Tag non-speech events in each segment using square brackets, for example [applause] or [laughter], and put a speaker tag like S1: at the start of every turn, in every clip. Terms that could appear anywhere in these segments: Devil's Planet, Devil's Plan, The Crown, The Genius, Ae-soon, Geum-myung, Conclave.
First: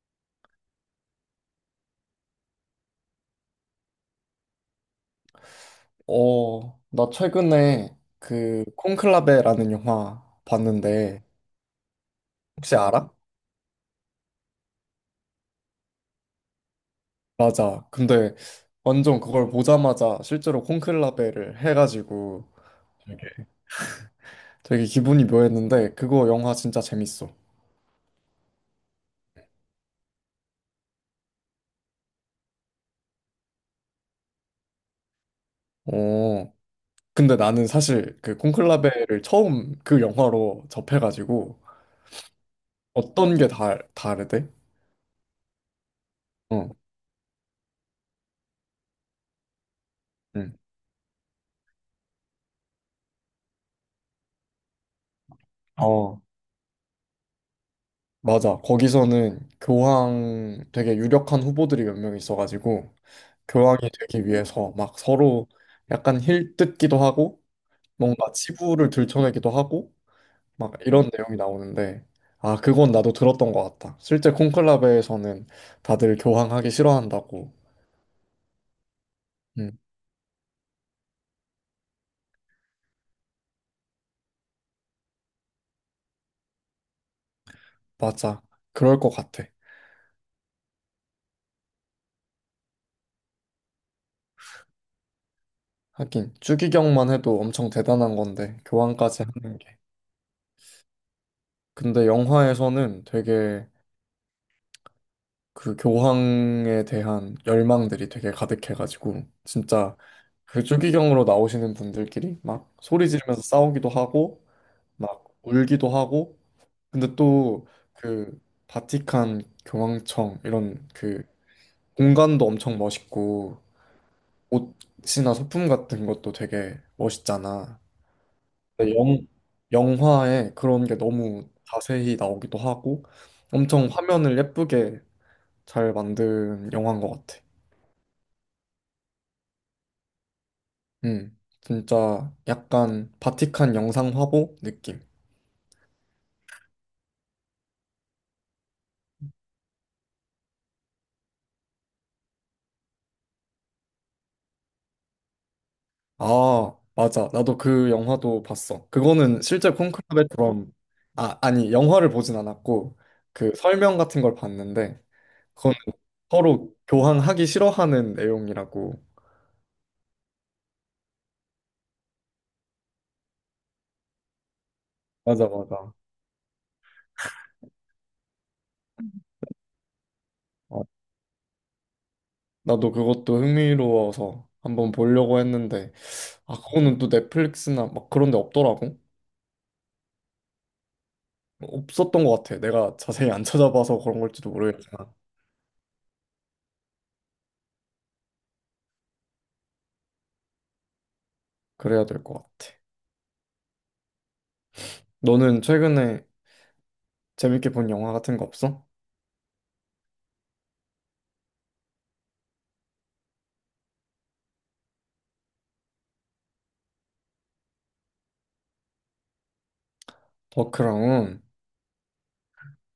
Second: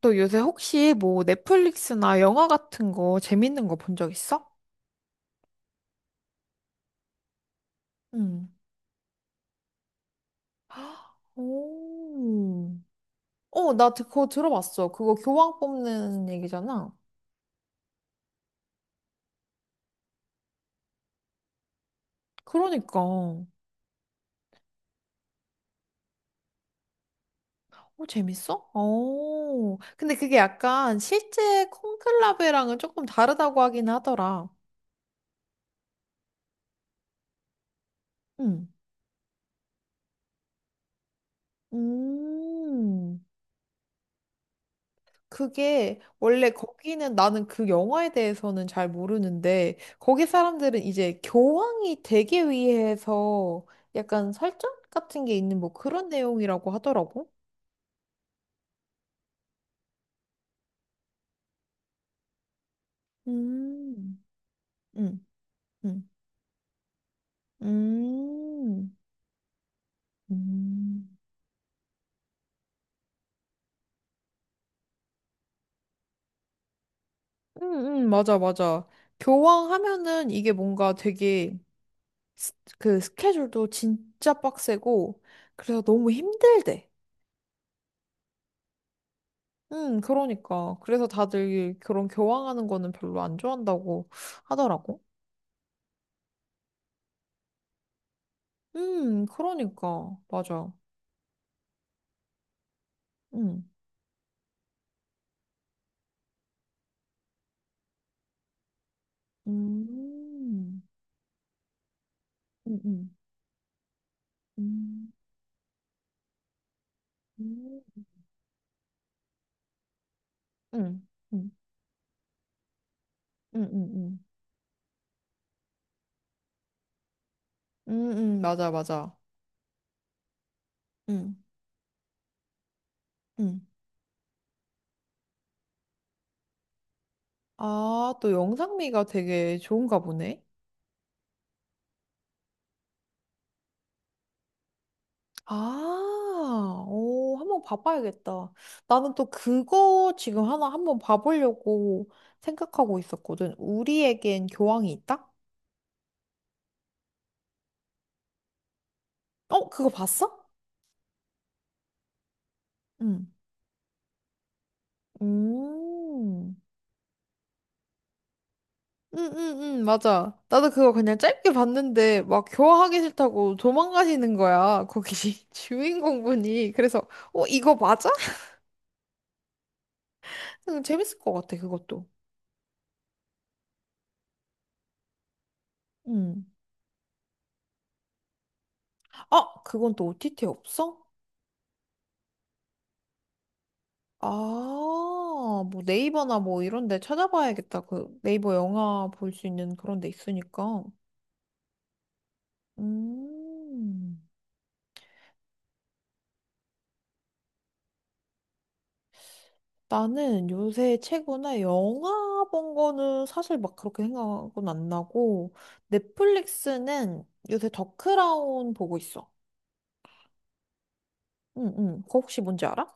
S1: 너 요새 혹시 뭐 넷플릭스나 영화 같은 거 재밌는 거 본 적 있어?
S2: 어, 나 최근에
S1: 응.
S2: 그 콘클라베라는 영화 봤는데
S1: 오.
S2: 혹시 알아?
S1: 어, 나 그거 들어봤어. 그거 교황 뽑는 얘기잖아.
S2: 맞아. 근데 완전 그걸 보자마자 실제로 콘클라베를 해가지고
S1: 그러니까.
S2: 되게
S1: 어,
S2: 되게 기분이 묘했는데 그거 영화 진짜 재밌어.
S1: 재밌어? 어. 근데 그게 약간 실제 콩클라베랑은 조금 다르다고 하긴 하더라.
S2: 어, 근데 나는 사실 그
S1: 응.
S2: 콘클라베를 처음 그 영화로 접해가지고
S1: 음.
S2: 어떤 게 다, 다르대?
S1: 그게 원래
S2: 어,
S1: 거기는 나는 그 영화에 대해서는 잘 모르는데, 거기
S2: 응.
S1: 사람들은 이제 교황이 되기 위해서 약간 설정 같은 게 있는 뭐 그런
S2: 어,
S1: 내용이라고 하더라고.
S2: 맞아. 거기서는 교황 되게 유력한 후보들이 몇 명 있어가지고 교황이
S1: 음,
S2: 되기 위해서 막
S1: 음,
S2: 서로
S1: 음,
S2: 약간 힐 뜯기도 하고 뭔가 치부를
S1: 음,
S2: 들춰내기도 하고 막
S1: 음,
S2: 이런 내용이 나오는데 아, 그건 나도 들었던 것 같다. 실제 콘클라베에서는 다들 교황하기 싫어한다고.
S1: 맞아, 맞아. 교황
S2: 음
S1: 하면은 이게 뭔가 되게 그 스케줄도 진짜 빡세고 그래서 너무 힘들대.
S2: 맞아. 그럴 것 같아.
S1: 그러니까. 그래서 다들 그런 교황하는 거는 별로 안 좋아한다고 하더라고.
S2: 하긴 추기경만 해도 엄청 대단한 건데 교황까지 하는 게.
S1: 그러니까. 맞아.
S2: 근데 영화에서는
S1: 음.
S2: 되게 그 교황에 대한 열망들이 되게 가득해가지고 진짜 그
S1: 음.
S2: 추기경으로 나오시는 분들끼리 막
S1: 음,
S2: 소리
S1: 음.
S2: 지르면서 싸우기도 하고
S1: 음.
S2: 막 울기도 하고 근데 또
S1: 음.
S2: 그 바티칸 교황청 이런
S1: 음.
S2: 그
S1: 음.
S2: 공간도 엄청 멋있고
S1: 음. 음. 음.
S2: 옷이나 소품 같은 것도 되게 멋있잖아.
S1: 음. 음. 맞아,
S2: 근데
S1: 맞아.
S2: 영 영화에 그런 게
S1: 음.
S2: 너무 자세히 나오기도 하고
S1: 음.
S2: 엄청 화면을 예쁘게 잘 만든 영화인 것 같아.
S1: 아, 또 영상미가 되게 좋은가 보네.
S2: 진짜 약간 바티칸 영상 화보 느낌.
S1: 아, 오, 한번 봐봐야겠다. 나는 또 그거 지금 하나 한번 봐보려고 생각하고 있었거든. 우리에겐 교황이 있다?
S2: 아, 맞아. 나도 그 영화도 봤어. 그거는
S1: 어,
S2: 실제
S1: 그거
S2: 콘클라베
S1: 봤어?
S2: 드럼, 아, 아니, 영화를 보진 않았고,
S1: 응.
S2: 그 설명 같은 걸 봤는데, 그건
S1: 음.
S2: 서로 교황하기 싫어하는 내용이라고.
S1: 응, 응, 응, 맞아. 나도 그거 그냥 짧게 봤는데, 막 교화하기 싫다고 도망가시는 거야. 거기
S2: 맞아,
S1: [laughs]
S2: 맞아.
S1: 주인공분이. 그래서, 어, 이거 맞아? 응,
S2: 어,
S1: 재밌을 것 같아, 그것도.
S2: 나도 그것도 흥미로워서 한번 보려고 했는데,
S1: 응.
S2: 아, 그거는 또 넷플릭스나 막 그런 데 없더라고.
S1: 아, 그건 또 OTT 없어?
S2: 없었던 것 같아. 내가 자세히 안 찾아봐서 그런 걸지도
S1: 아,
S2: 모르겠지만,
S1: 뭐 네이버나 뭐 이런 데 찾아봐야겠다. 그 네이버 영화 볼 수 있는 그런 데 있으니까.
S2: 그래야 될 것 같아.
S1: 음,
S2: 너는 최근에 재밌게 본 영화 같은 거 없어?
S1: 나는 요새 최근에 영화 본 거는 사실 막 그렇게 생각은 안 나고, 넷플릭스는 요새 더 크라운 보고 있어.
S2: 더 크라운.
S1: 응, 응. 그거 혹시 뭔지 알아?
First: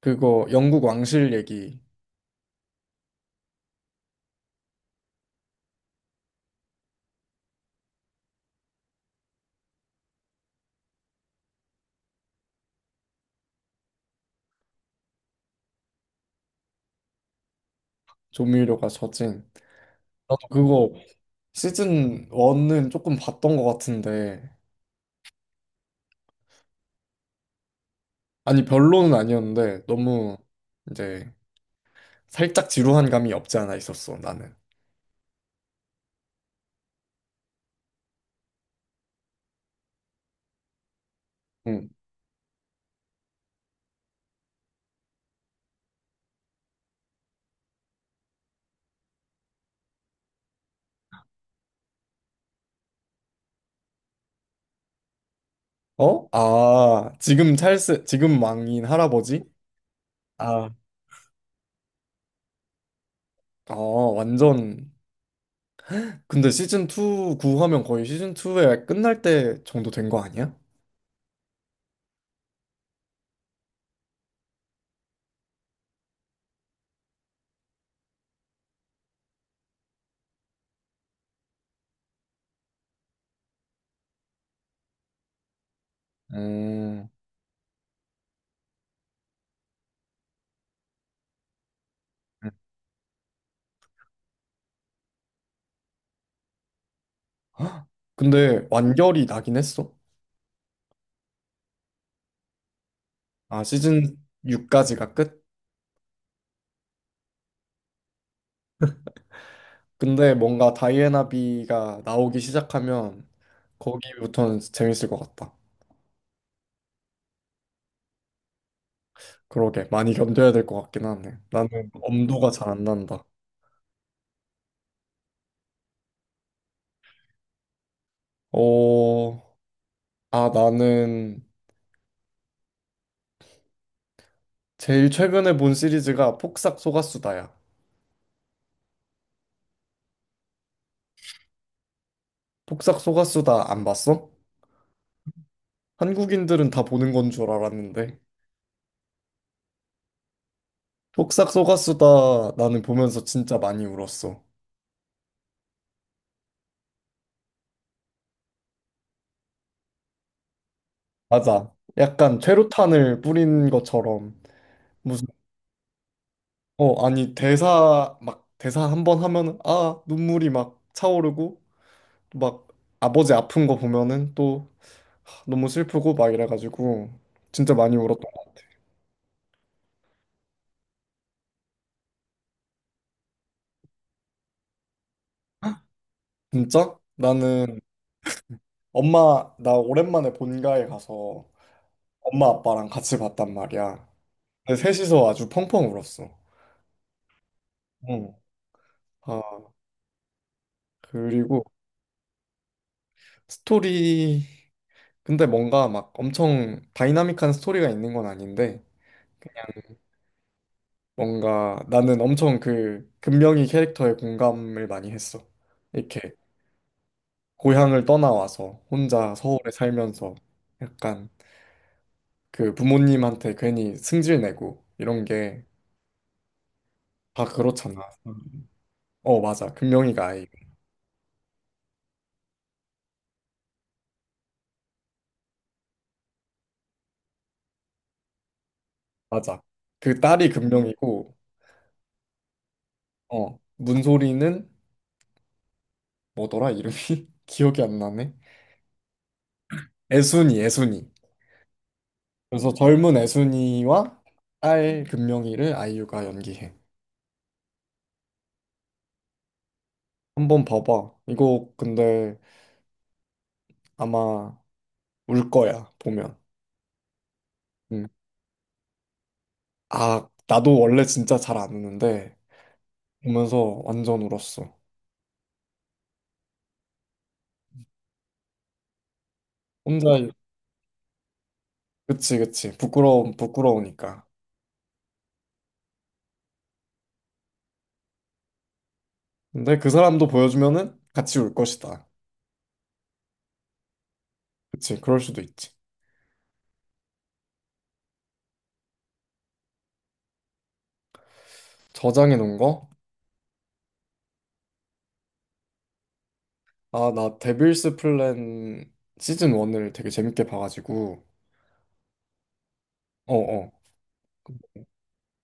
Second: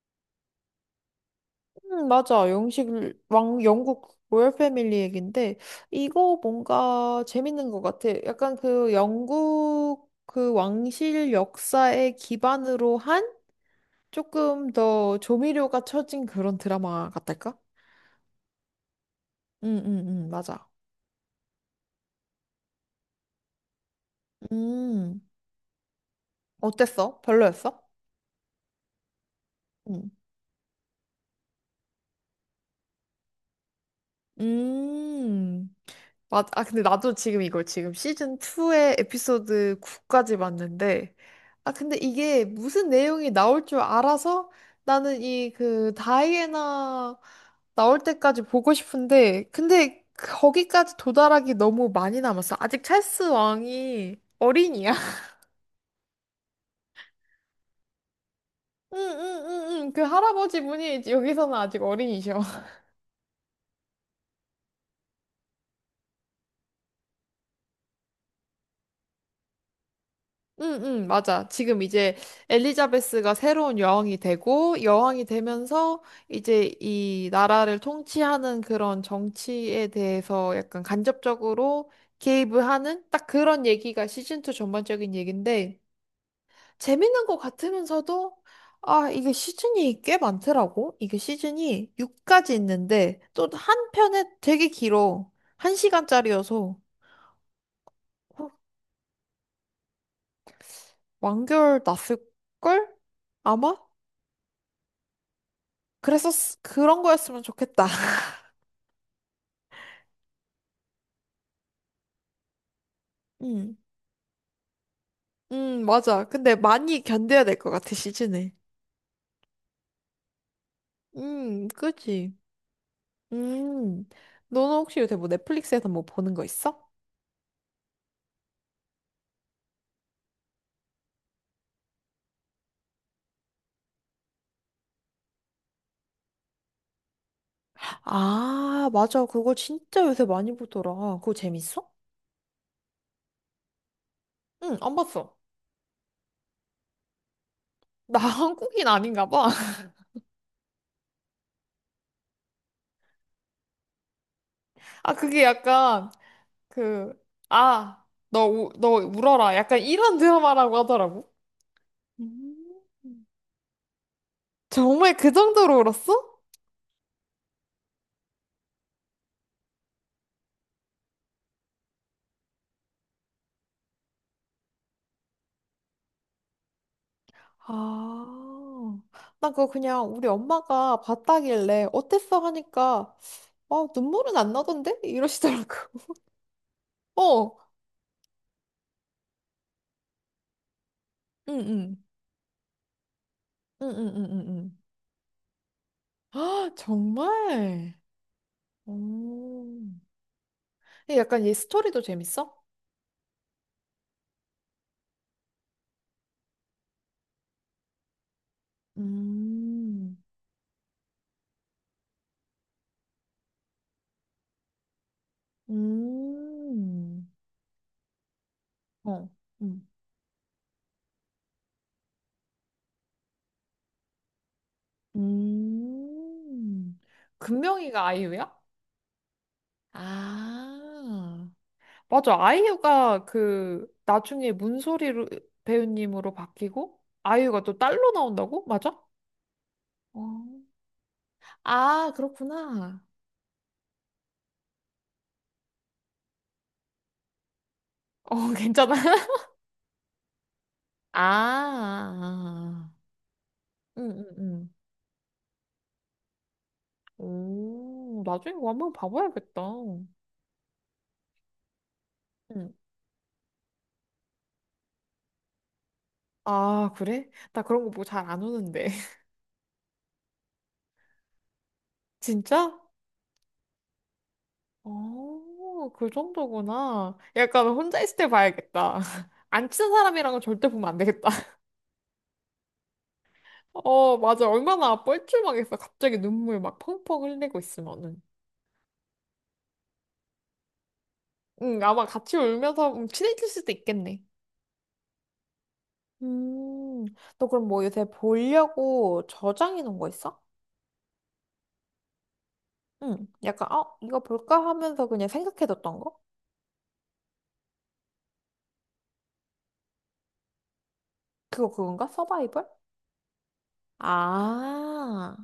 S2: 그거 영국 왕실 얘기.
S1: 맞아. 영국 로열 패밀리 얘긴데, 이거 뭔가 재밌는 것 같아. 약간 그 영국 그 왕실 역사에 기반으로 한 조금 더 조미료가 쳐진 그런 드라마 같달까?
S2: 조미료가 젖은.
S1: 응, 응, 응,
S2: 나도
S1: 맞아.
S2: 그거 시즌 1은 조금 봤던 것 같은데
S1: 음, 어땠어? 별로였어?
S2: 아니 별로는 아니었는데
S1: 응.
S2: 너무 이제 살짝 지루한 감이 없지 않아 있었어 나는.
S1: 음. 아, 근데 나도 지금 이걸 지금 시즌 2의 에피소드 9까지 봤는데, 아,
S2: 응.
S1: 근데 이게 무슨 내용이 나올 줄 알아서 나는 이 그 다이애나 나올 때까지 보고 싶은데, 근데 거기까지 도달하기 너무 많이 남았어. 아직 찰스 왕이 어린이야. [laughs]
S2: 어? 아, 지금 찰스 지금 왕인
S1: 응, 응,
S2: 할아버지?
S1: 응, 응. 그 할아버지
S2: 아,
S1: 분이 여기서는 아직 어린이셔.
S2: 아 완전. 근데 시즌 2 구하면 거의 시즌 2에 끝날 때 정도 된 거 아니야?
S1: 응, 응, 맞아. 지금 이제 엘리자베스가 새로운 여왕이 되고, 여왕이 되면서 이제 이 나라를 통치하는 그런 정치에 대해서 약간 간접적으로 개입을 하는 딱 그런 얘기가 시즌2 전반적인 얘기인데,
S2: 음.
S1: 재밌는 것 같으면서도, 아, 이게 시즌이 꽤 많더라고. 이게 시즌이 6까지 있는데, 또 한 편에 되게 길어. 한시간짜리여서
S2: 헉, 근데 완결이 나긴 했어.
S1: 완결 났을걸?
S2: 아,
S1: 아마?
S2: 시즌 6까지가 끝?
S1: 그런 거였으면 좋겠다. [laughs]
S2: 근데 뭔가 다이애나비가 나오기 시작하면
S1: 응.
S2: 거기부터는 재밌을 것 같다.
S1: 응, 맞아. 근데 많이 견뎌야 될 것 같아, 시즌에.
S2: 그러게, 많이 견뎌야 될 것 같긴 하네. 나는
S1: 그지.
S2: 엄두가 잘 안 난다.
S1: 음, 너는 혹시 요새 뭐 넷플릭스에서 뭐 보는 거 있어?
S2: 어, 아, 나는 제일 최근에 본 시리즈가 폭삭 소가수다야.
S1: 아, 맞아. 그거 진짜 요새 많이 보더라. 그거 재밌어?
S2: 폭삭 소가수다 안 봤어?
S1: 응, 안 봤어.
S2: 한국인들은 다 보는 건 줄
S1: 나
S2: 알았는데.
S1: [laughs] 한국인 아닌가 봐. [laughs]
S2: 폭삭 소가수다 나는 보면서 진짜 많이 울었어.
S1: 아, 그게 약간, 그, 아, 너 울어라. 약간 이런 드라마라고 하더라고.
S2: 맞아. 약간
S1: 음.
S2: 최루탄을 뿌린 것처럼.
S1: 정말
S2: 무슨
S1: 그 정도로 울었어?
S2: 어 아니 대사 막 대사 한 번 하면은 아 눈물이 막 차오르고 막 아버지 아픈 거 보면은 또 하, 너무 슬프고 막 이래가지고 진짜 많이 울었던 것
S1: 아, 나 그거 그냥 우리 엄마가 봤다길래 어땠어 하니까 어, 눈물은 안 나던데? 이러시더라고.
S2: 같아. 진짜?
S1: [laughs] 어,
S2: 나는 엄마 나 오랜만에 본가에 가서
S1: 응, 응,
S2: 엄마 아빠랑 같이 봤단
S1: 응,
S2: 말이야.
S1: 응, 응, 응. 응.
S2: 근데 셋이서 아주 펑펑 울었어.
S1: [gasps] 아, 정말?
S2: 응. 아,
S1: 오. 근데 약간 얘
S2: 그리고
S1: 스토리도 재밌어?
S2: 스토리. 근데 뭔가 막 엄청 다이나믹한 스토리가 있는 건 아닌데
S1: 음,
S2: 뭔가 나는 엄청 그 금명이 캐릭터에 공감을 많이 했어. 이렇게
S1: 음,
S2: 고향을 떠나와서
S1: 어,
S2: 혼자 서울에
S1: 음,
S2: 살면서 약간 그 부모님한테 괜히 승질내고 이런 게
S1: 음.
S2: 다 그렇잖아.
S1: 금명이가 아이유야?
S2: 음. 어, 맞아. 금명이가 아이.
S1: 아. 맞아. 아이유가 그 나중에 문소리로 배우님으로 바뀌고 아이유가 또 딸로 나온다고? 맞아?
S2: 맞아. 그
S1: 어.
S2: 딸이 금명이고
S1: 아, 그렇구나.
S2: 어, 문소리는 뭐더라 이름이? [laughs] 기억이 안 나네.
S1: 어, [laughs] 괜찮아.
S2: 애순이, 애순이. 그래서
S1: 아.
S2: 젊은
S1: 응,
S2: 애순이와
S1: 응, 응.
S2: 딸 금명이를 아이유가 연기해.
S1: 오, 나중에 이거 한번 봐봐야겠다.
S2: 한번 봐봐. 이거 근데
S1: 응.
S2: 아마 울 거야, 보면.
S1: 아, 그래? 나 그런 거 보고
S2: 응.
S1: 잘 안 우는데. [laughs]
S2: 아, 나도 원래 진짜 잘 안 우는데
S1: 진짜?
S2: 보면서 완전 울었어.
S1: 어, 그 정도구나. 약간 혼자 있을 때 봐야겠다. [laughs] 안 친한
S2: 혼자,
S1: 사람이랑은 절대 보면 안 되겠다.
S2: 그치, 그치.
S1: 어,
S2: 부끄러우니까.
S1: 맞아. 얼마나 뻘쭘하겠어. 갑자기 눈물 막 펑펑 흘리고 있으면은.
S2: 근데 그 사람도 보여주면은 같이 울
S1: 응, 아마
S2: 것이다.
S1: 같이 울면서 친해질 수도 있겠네.
S2: 그치, 그럴 수도 있지.
S1: 음, 너 그럼 뭐 요새 보려고 저장해 놓은 거 있어?
S2: 저장해 놓은 거?
S1: 응, 약간, 어, 이거 볼까 하면서 그냥 생각해 뒀던 거?
S2: 아, 나 데빌스 플랜 시즌 1을 되게 재밌게 봐가지고.
S1: 그거 그건가? 서바이벌?
S2: 어어.
S1: 아,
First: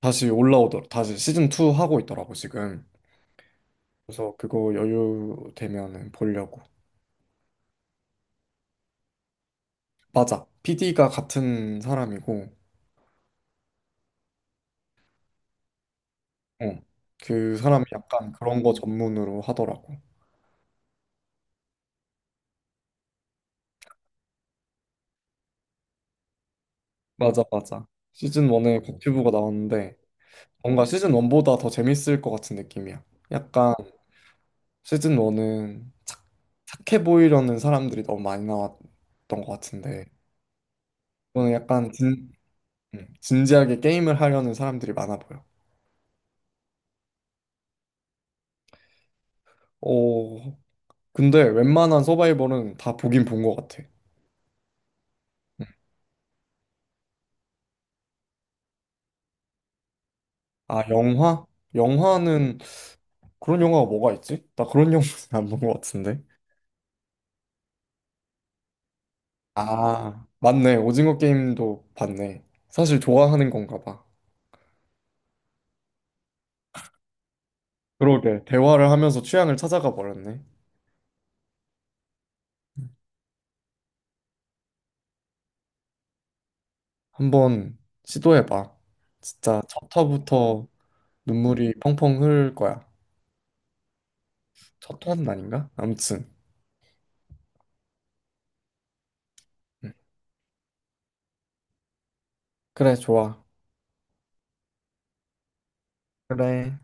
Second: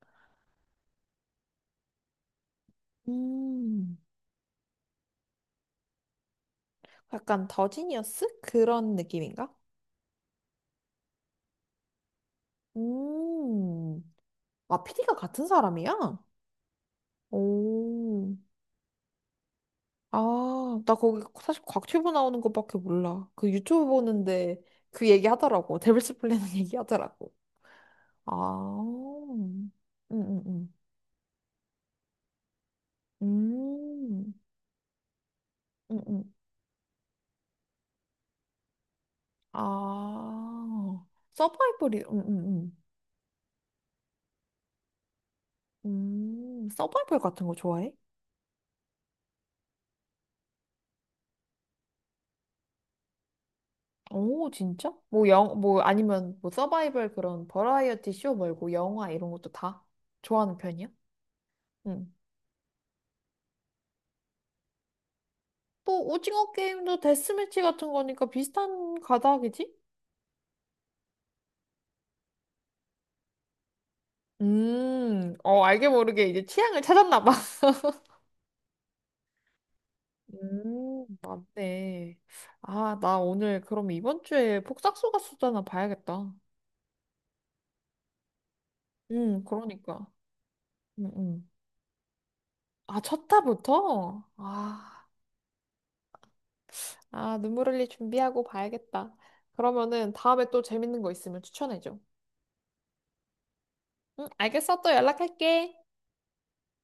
S2: 다시 올라오더라. 다시 시즌 2 하고 있더라고, 지금.
S1: 음,
S2: 그래서 그거 여유 되면은 보려고.
S1: 약간 더지니어스? 그런 느낌인가?
S2: 맞아. PD가 같은 사람이고,
S1: 음, 아, PD가 같은 사람이야?
S2: 어. 그 사람이 약간
S1: 오.
S2: 그런 거 전문으로 하더라고.
S1: 아, 나 거기 사실 곽튜브 나오는 것밖에 몰라. 그 유튜브 보는데 그 얘기 하더라고. 데빌스 플래닛 [laughs] 얘기 하더라고.
S2: 맞아, 맞아. 시즌
S1: 아,
S2: 1에 곽튜브가
S1: 음,
S2: 나왔는데,
S1: 음, 음.
S2: 뭔가 시즌 1보다 더 재밌을 것 같은 느낌이야. 약간
S1: 음,
S2: 시즌 1은
S1: 음, 음.
S2: 착해 보이려는 사람들이 너무 많이 나왔던 것 같은데,
S1: 아,
S2: 이거는 약간
S1: 서바이벌이,
S2: 진지하게 게임을 하려는 사람들이 많아 보여.
S1: 서바이벌 같은 거 좋아해?
S2: 오, 근데 웬만한 서바이벌은 다 보긴 본 것 같아.
S1: 오, 진짜? 뭐 뭐 아니면 뭐 서바이벌 그런 버라이어티 쇼 말고 영화 이런 것도 다 좋아하는
S2: 아,
S1: 편이야?
S2: 영화?
S1: 응.
S2: 영화는 그런 영화가 뭐가 있지? 나 그런 [laughs] 영화는 안 본 것
S1: 또
S2: 같은데.
S1: 오징어 게임도 데스매치 같은 거니까 비슷한 가닥이지?
S2: 아, 맞네. 오징어 게임도 봤네. 사실 좋아하는 건가 봐.
S1: 어, 알게 모르게 이제 취향을 찾았나 봐. [laughs]
S2: 그러게. 대화를 하면서 취향을 찾아가 버렸네.
S1: 맞네. 아, 나 오늘 그럼 이번 주에 폭삭소가 수다나 봐야겠다.
S2: 한번 시도해봐. 진짜 첫
S1: 그러니까.
S2: 화부터
S1: 음, 음.
S2: 눈물이 펑펑 흐를 거야.
S1: 아, 첫 타부터? 아,
S2: 첫 화는 아닌가? 아무튼.
S1: 아, 눈물 흘릴 준비하고 봐야겠다.
S2: 응.
S1: 그러면은 다음에 또 재밌는 거 있으면 추천해줘.
S2: 그래, 좋아.
S1: 응, 알겠어. 또 연락할게.
S2: 그래.